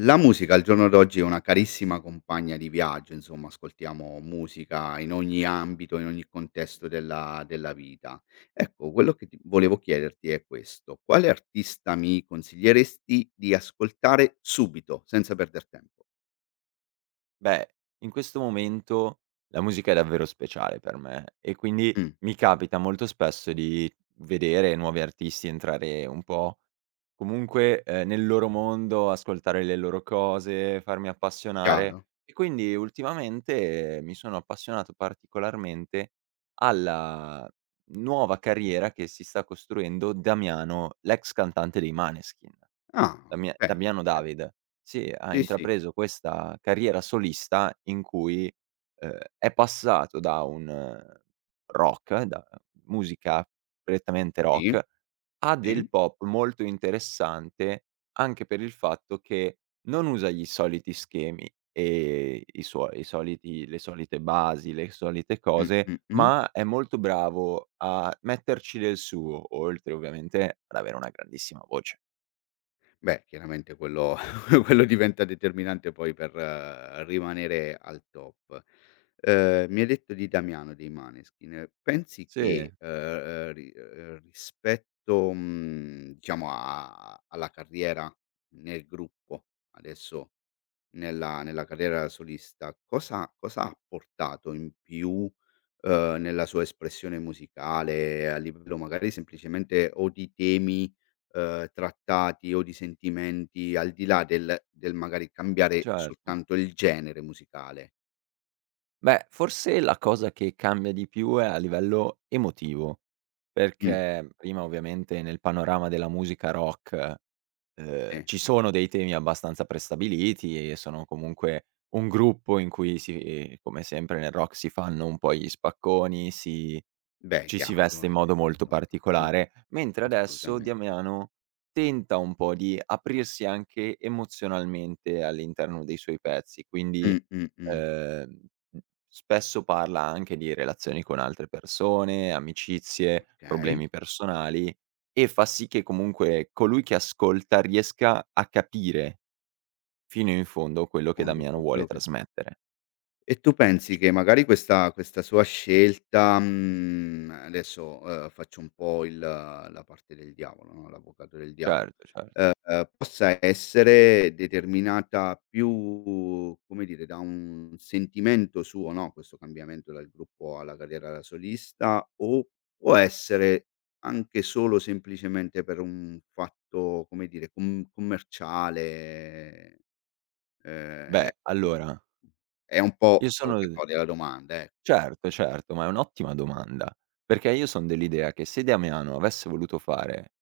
La musica al giorno d'oggi è una carissima compagna di viaggio, insomma ascoltiamo musica in ogni ambito, in ogni contesto della vita. Ecco, quello che ti volevo chiederti è questo: quale artista mi consiglieresti di ascoltare subito, senza perder tempo? Beh, in questo momento la musica è davvero speciale per me e quindi Mh, mi capita molto spesso di vedere nuovi artisti entrare un po' comunque, nel loro mondo, ascoltare le loro cose, farmi appassionare chiaro. e quindi ultimamente mi sono appassionato particolarmente alla nuova carriera che si sta costruendo Damiano, l'ex cantante dei Måneskin. Ah, Damia okay, Damiano okay. David, sì, ha Sì, sì, intrapreso questa carriera solista in cui, è passato da un rock, da musica prettamente sì, rock, a sì. del pop molto interessante, anche per il fatto che non usa gli soliti schemi e i suo i soliti le solite basi, le solite Mh, cose, mh, mh. ma è molto bravo a metterci del suo, oltre ovviamente ad avere una grandissima voce. Beh, chiaramente quello quello diventa determinante poi per rimanere al top. Mi hai detto di Damiano dei Måneskin. Pensi Sì. che, ri rispetto, diciamo a alla carriera nel gruppo, adesso nella carriera da solista, cosa ha portato in più, nella sua espressione musicale, a livello magari semplicemente o di temi, trattati o di sentimenti, al di là del magari cambiare Certo. soltanto il genere musicale? Beh, forse la cosa che cambia di più è a livello emotivo, Mh, perché prima ovviamente nel panorama della musica rock sì. ci sono dei temi abbastanza prestabiliti e sono comunque un gruppo in cui come sempre nel rock si fanno un po' gli spacconi, si Beh, ci si chiaro, veste in modo molto insomma, particolare, mentre adesso assolutamen. Damiano tenta un po' di aprirsi anche emozionalmente all'interno dei suoi pezzi, quindi, Mh, mh, mh. ehm, mhmm, spesso parla anche di relazioni con altre persone, amicizie, Okay. problemi personali e fa sì che comunque colui che ascolta riesca a capire fino in fondo quello che Fondo Damiano co vuole quello che. trasmettere. E tu pensi che magari questa sua scelta, adesso, faccio un po' il la parte del diavolo, no, l'avvocato del diavolo, Certo, certo. Possa essere determinata più, come dire, da un sentimento suo, no, questo cambiamento dal gruppo alla carriera da solista, o può essere anche solo semplicemente per un fatto, come dire, commerciale? Ehm, è Beh, allora, è un po' io sono d provocatoria la domanda, ecco. certo, certo, ma è un'ottima domanda, perché io son dell'idea che se Damiano avesse voluto fare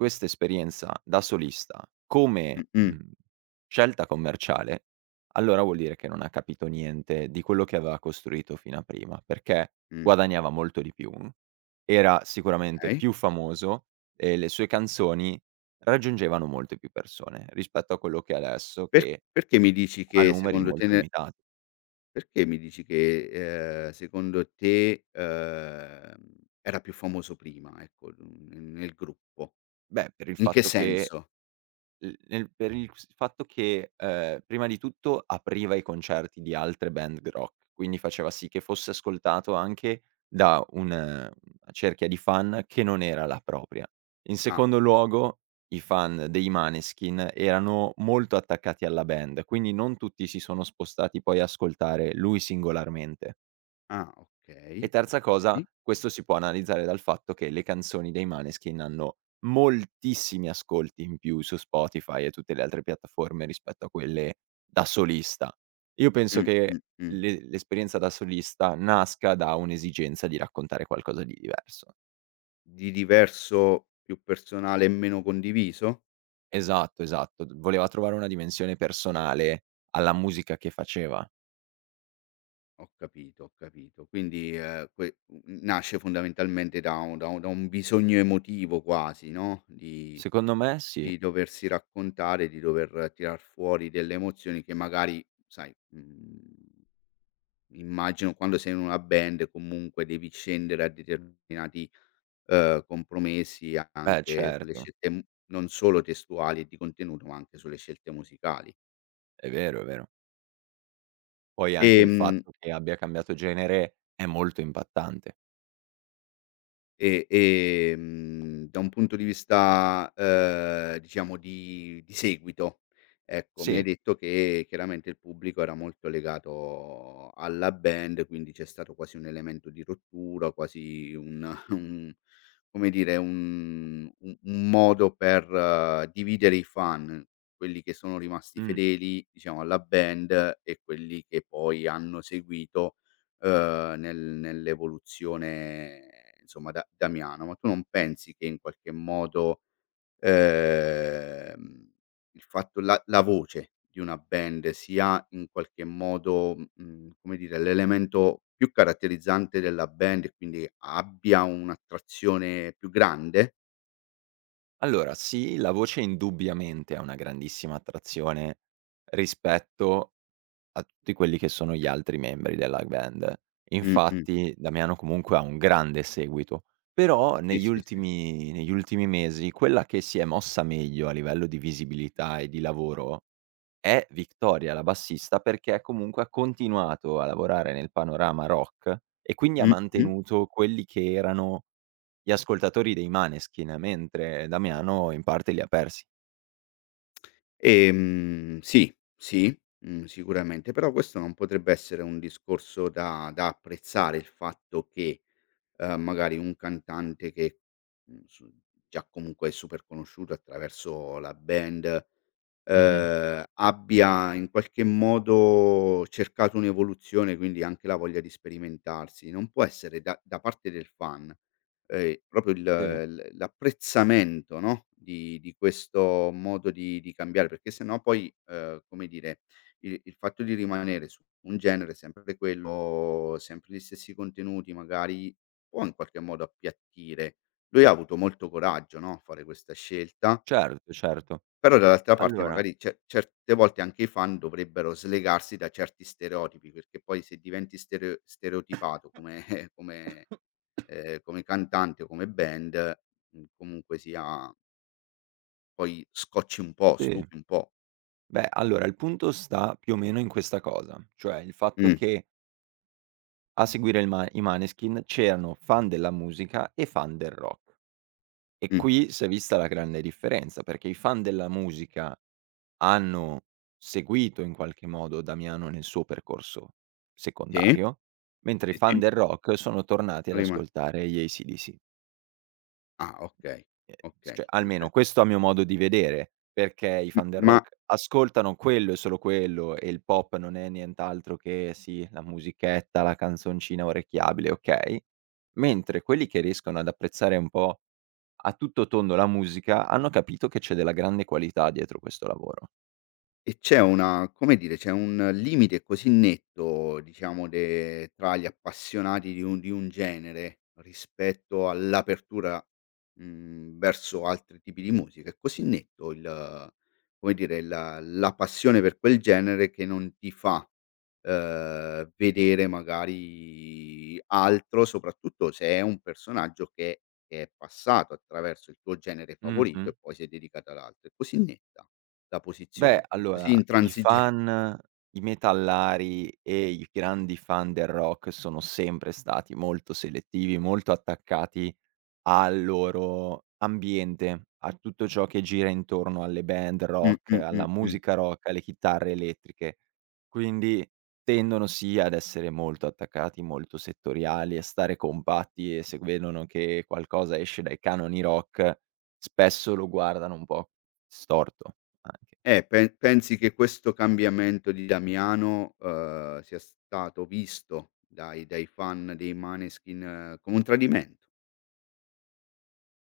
questa esperienza da solista come, Mh-mh, scelta commerciale, allora vuol dire che non ha capito niente di quello che aveva costruito fino a prima, perché mh, guadagnava molto di più, era sicuramente okay. più famoso e le sue canzoni raggiungevano molte più persone rispetto a quello che è adesso che Perché mi dici ha che numeri secondo te molto ne. limitati. Perché mi dici che, secondo te, era più famoso prima, ecco, n n nel gruppo? Beh, per il In che fatto che senso? L nel per il s fatto che, prima di tutto apriva i concerti di altre band g rock, quindi faceva sì che fosse ascoltato anche da un una cerchia di fan che non era la propria. In Ah, secondo okay. luogo, i fan dei Måneskin erano molto attaccati alla band, quindi non tutti si sono spostati poi a ascoltare lui singolarmente. Ah, E okay, terza cosa, okay. questo si può analizzare dal fatto che le canzoni dei Maneskin hanno moltissimi ascolti in più su Spotify e tutte le altre piattaforme rispetto a quelle da solista. Io penso Mh, mh, che mh. le l'esperienza da solista nasca da un'esigenza di raccontare qualcosa di diverso. Di diverso, più personale e meno condiviso? Esatto, esatto. D Voleva trovare una dimensione personale alla musica che faceva. Ho capito, ho capito. Quindi, nasce fondamentalmente da un bisogno emotivo quasi, no, di Secondo me sì. di doversi raccontare, di dover tirar fuori delle emozioni che magari, sai, immagino quando sei in una band comunque devi scendere a determinati, compromessi Beh, anche sulle certo, scelte m non solo testuali e di contenuto, ma anche sulle scelte musicali. è vero, è vero. Poi Sì. anche il fatto che abbia cambiato genere è molto impattante. E, da un punto di vista, diciamo di seguito, ecco, mi hai Sì, detto che chiaramente il pubblico era molto legato alla band, quindi c'è stato quasi un elemento di rottura, quasi un un come dire, un modo per dividere i fan, quelli che sono rimasti mh. fedeli, diciamo, alla band e quelli che poi hanno seguito, nel nell'evoluzione, insomma, da Miano, ma tu non pensi che in qualche modo, ehm, il fatto la la voce di una band sia in qualche modo, come dire, l'elemento più caratterizzante della band e quindi abbia un'attrazione più grande? Allora sì, la voce indubbiamente ha una grandissima attrazione rispetto a tutti quelli che sono gli altri membri della band. Mh-mh. Infatti Damiano comunque ha un grande seguito, però Sì, negli sì, sì. ultimi negli ultimi mesi quella che si è mossa meglio a livello di visibilità e di lavoro è Victoria, la bassista, perché comunque ha continuato a lavorare nel panorama rock e quindi ha Mh-mh. mantenuto quelli che erano gli ascoltatori dei Maneskin, mentre Damiano in parte li ha persi. Sì, sì, sicuramente, però questo non potrebbe essere un discorso da apprezzare il fatto che, magari un cantante che, mhmm, su già comunque è super conosciuto attraverso la band, Mh-mh. Abbia in qualche modo cercato un'evoluzione, quindi anche la voglia di sperimentarsi. Non può essere da parte del fan, proprio il Sì, l l'apprezzamento, no, di questo modo di cambiare, perché se no poi, come dire, il fatto di rimanere su un genere sempre quello, sempre gli stessi contenuti magari, può in qualche modo appiattire. Lui ha avuto molto coraggio, no, a fare questa scelta, certo, certo. però dall'altra parte Allora magari ce certe volte anche i fan dovrebbero slegarsi da certi stereotipi, perché poi se diventi stereotipato come come come cantante o come band, comunque sia poi scocci un po', sì. stufi un po'. Beh, allora il punto sta più o meno in questa cosa, cioè il fatto Mh, che a seguire il Ma i Maneskin c'erano fan della musica e fan del rock. E mh. qui si è vista la grande differenza, perché i fan della musica hanno seguito in qualche modo Damiano nel suo percorso Sì, secondario, mentre i sì, fan sì. del rock sono tornati ad Rima ascoltare gli AC/DC. Ah, okay, S okay. Cioè almeno questo a mio modo di vedere, perché i M fan del ma rock ascoltano quello e solo quello e il pop non è nient'altro che sì, la musichetta, la canzoncina orecchiabile, okay, mentre quelli che riescono ad apprezzare un po' a tutto tondo la musica, hanno capito che c'è della grande qualità dietro questo lavoro. e c'è una, come dire, c'è un limite così netto, diciamo, de tra gli appassionati di un genere, rispetto all'apertura, verso altri tipi di musica. È così netto il come dire, la passione per quel genere, che non ti fa, vedere magari altro, soprattutto se è un personaggio che è passato attraverso il tuo genere favorito, Mh-mh. e poi si è dedicato ad altro. È così netta. La posizione, Beh, sono così allora i intransigenti. fan i metallari e i grandi fan del rock sono sempre stati molto selettivi, molto attaccati al loro ambiente, a tutto ciò che gira intorno alle band Mh, rock, mh, alla mh, mh. musica rock, alle chitarre elettriche. Quindi tendono sì ad essere molto attaccati, molto settoriali, a stare compatti e se vedono che qualcosa esce dai canoni rock, spesso lo guardano un po' storto anche. Pe pensi che questo cambiamento di Damiano, sia stato visto dai fan dei Maneskin, come un tradimento?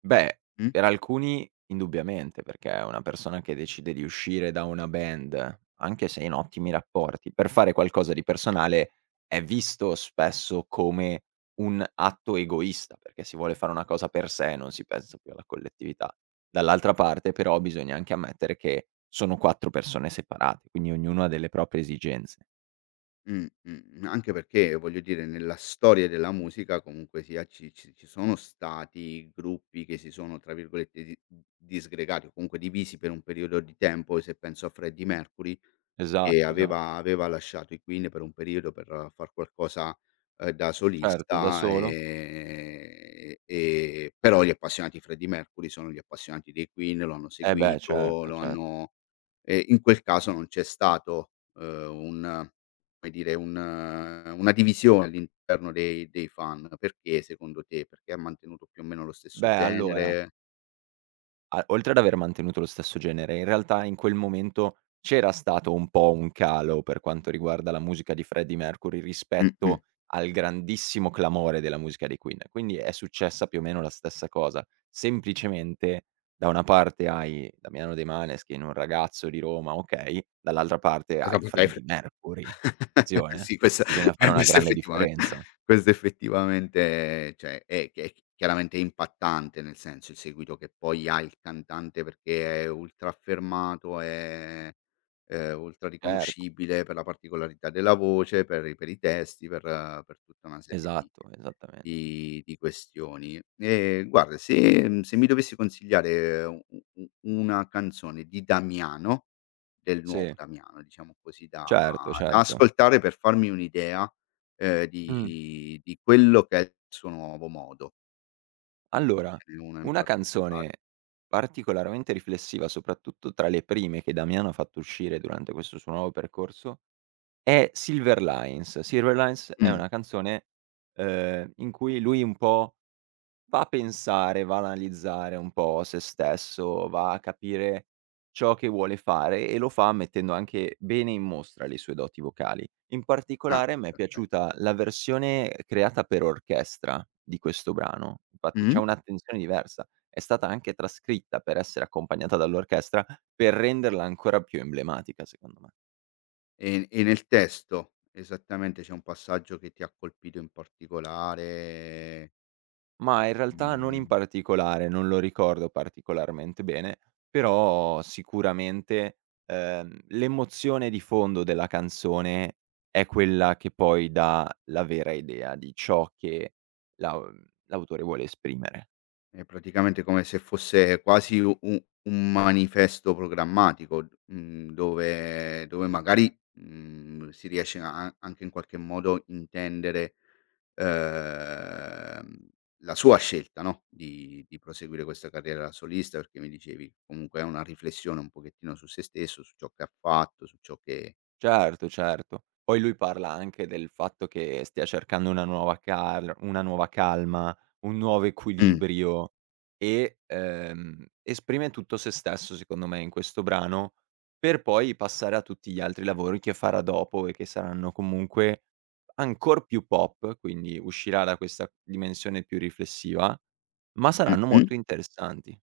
Beh, Mh? per alcuni indubbiamente, perché è una persona che decide di uscire da una band, anche se in ottimi rapporti, per fare qualcosa di personale, è visto spesso come un atto egoista, perché si vuole fare una cosa per sé, non si pensa più alla collettività. Dall'altra parte però bisogna anche ammettere che sono 4 persone separate, quindi ognuno ha delle proprie esigenze. Anche perché, voglio dire, nella storia della musica comunque sia ci sono stati gruppi che si sono, tra virgolette, "di disgregati" o comunque divisi per un periodo di tempo, se penso a Freddie Mercury che Esatto, esatto. aveva lasciato i Queen per un periodo per far qualcosa, da Certo, da solista, solo e però gli appassionati di Freddie Mercury sono gli appassionati dei Queen, lo hanno eh beh seguito, certo, lo cer hanno e in quel caso non c'è stato, un come dire, un una divisione all'interno dei fan. Perché secondo te? Perché ha mantenuto più o meno lo stesso beh allora genere? A oltre ad aver mantenuto lo stesso genere, in realtà in quel momento c'era stato un po' un calo per quanto riguarda la musica di Freddie Mercury Mh-mh. rispetto al grandissimo clamore della musica dei Queen. Quindi è successa più o meno la stessa cosa. Semplicemente da una parte hai Damiano De Maneskin, un ragazzo di Roma, okay, dall'altra parte hai Freddie Mercury. Attenzione, eh. Sì, questa Bisogna fare una questa grande effettivamen differenza. questo effettivamente, cioè, è che è chiaramente impattante, nel senso, il seguito che poi ha il cantante perché è ultra affermato, è, ultra Certo, riconoscibile per la particolarità della voce, per i testi, per tutta una serie di esatto, esattamente. di di questioni. Guarda, se mi dovessi consigliare u u u una canzone di Damiano, del nuovo Sì, Damiano, diciamo così, da certo, certo. ascoltare per farmi un'idea, Mh. di quello che è il suo nuovo modo. Allora, Ce n'è uno in una particolare? canzone particolarmente riflessiva, soprattutto tra le prime che Damiano ha fatto uscire durante questo suo nuovo percorso, è Silver Lines. Silver Lines è Mh, una canzone, in cui lui un po' va a pensare, va a analizzare un po' se stesso, va a capire ciò che vuole fare e lo fa mettendo anche bene in mostra le sue doti vocali. In ah, particolare m'è Sì. okay. piaciuta la versione creata per orchestra di questo brano, infatti c'è Mh-mh. un'attenzione diversa. È stata anche trascritta per essere accompagnata dall'orchestra, per renderla ancora più emblematica secondo me. E nel testo, esattamente, c'è un passaggio che ti ha colpito in particolare? Ma in realtà non in Mh. particolare, non lo ricordo particolarmente bene, però sicuramente, l'emozione di fondo della canzone è quella che poi dà la vera idea di ciò che l'au l'autore vuole esprimere. È praticamente come se fosse quasi u u un manifesto programmatico, dove magari, si riesce a anche in qualche modo intendere, ehm, la sua scelta, no, di proseguire questa carriera da solista, perché mi dicevi comunque è una riflessione un pochettino su se stesso, su ciò che ha fatto, su ciò che. Certo, certo. Poi lui parla anche del fatto che stia cercando una nuova calma, un nuovo Mh, equilibrio e, esprime tutto se stesso secondo me in questo brano, per poi passare a tutti gli altri lavori che farà dopo e che saranno comunque ancor più pop, quindi uscirà da questa dimensione più riflessiva, ma saranno mh-mh. molto interessanti.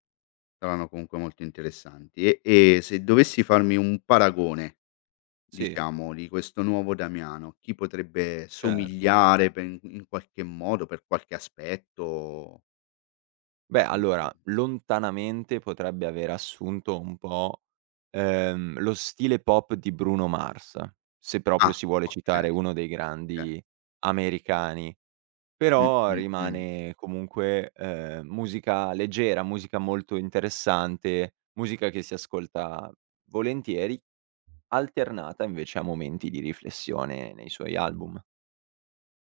Saranno comunque molto interessanti. E se dovessi farmi un paragone, Sì, diciamo, di questo nuovo Damiano, chi potrebbe certo. somigliare pe in qualche modo, per qualche aspetto? Beh, Mh-mh. allora, lontanamente potrebbe aver assunto un po', lo stile pop di Bruno Mars, se proprio Ah, si vuole okay, citare uno dei okay. grandi americani, Mh, però mh, mh, rimane comunque, musica leggera, musica molto interessante, musica che si ascolta volentieri, alternata invece a momenti di riflessione nei suoi album.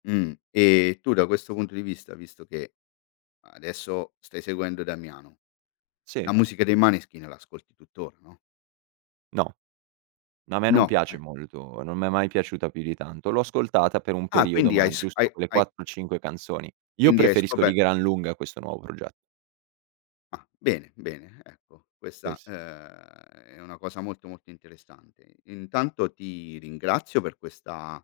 E tu da questo punto di vista, visto che adesso stai seguendo Damiano, la Sì, musica dei Maneskin l'ascolti tuttora, no? no. No, a me non No, piace eh. molto, non m'è mai piaciuta più di tanto. L'ho ascoltata per un Ah, periodo, quindi hai ma s hai giusto quelle hai 4, 5 canzoni. Io quindi hai preferisco di scoper. gran lunga questo nuovo progetto, Ah, bene, bene, ecco sì, questa, sì. È una cosa molto, molto interessante. Intanto ti ringrazio per questa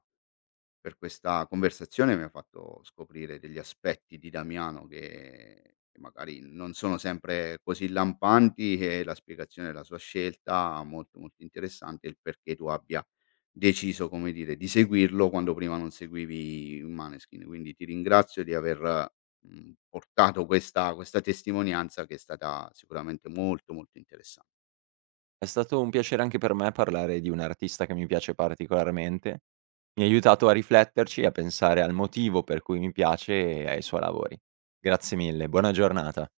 conversazione, mi ha fatto scoprire degli aspetti di Damiano che magari non sono sempre così lampanti, e la spiegazione della sua scelta molto, molto interessante, e il perché tu abbia deciso, come dire, di seguirlo quando prima non seguivi i Måneskin. Quindi ti ringrazio di aver, portato questa testimonianza che è stata sicuramente molto, molto interessan. È stato un piacere anche per me parlare di un artista che mi piace particolarmente. Mi ha aiutato a rifletterci e a pensare al motivo per cui mi piace e ai suoi lavori. Grazie mille, buona giornata.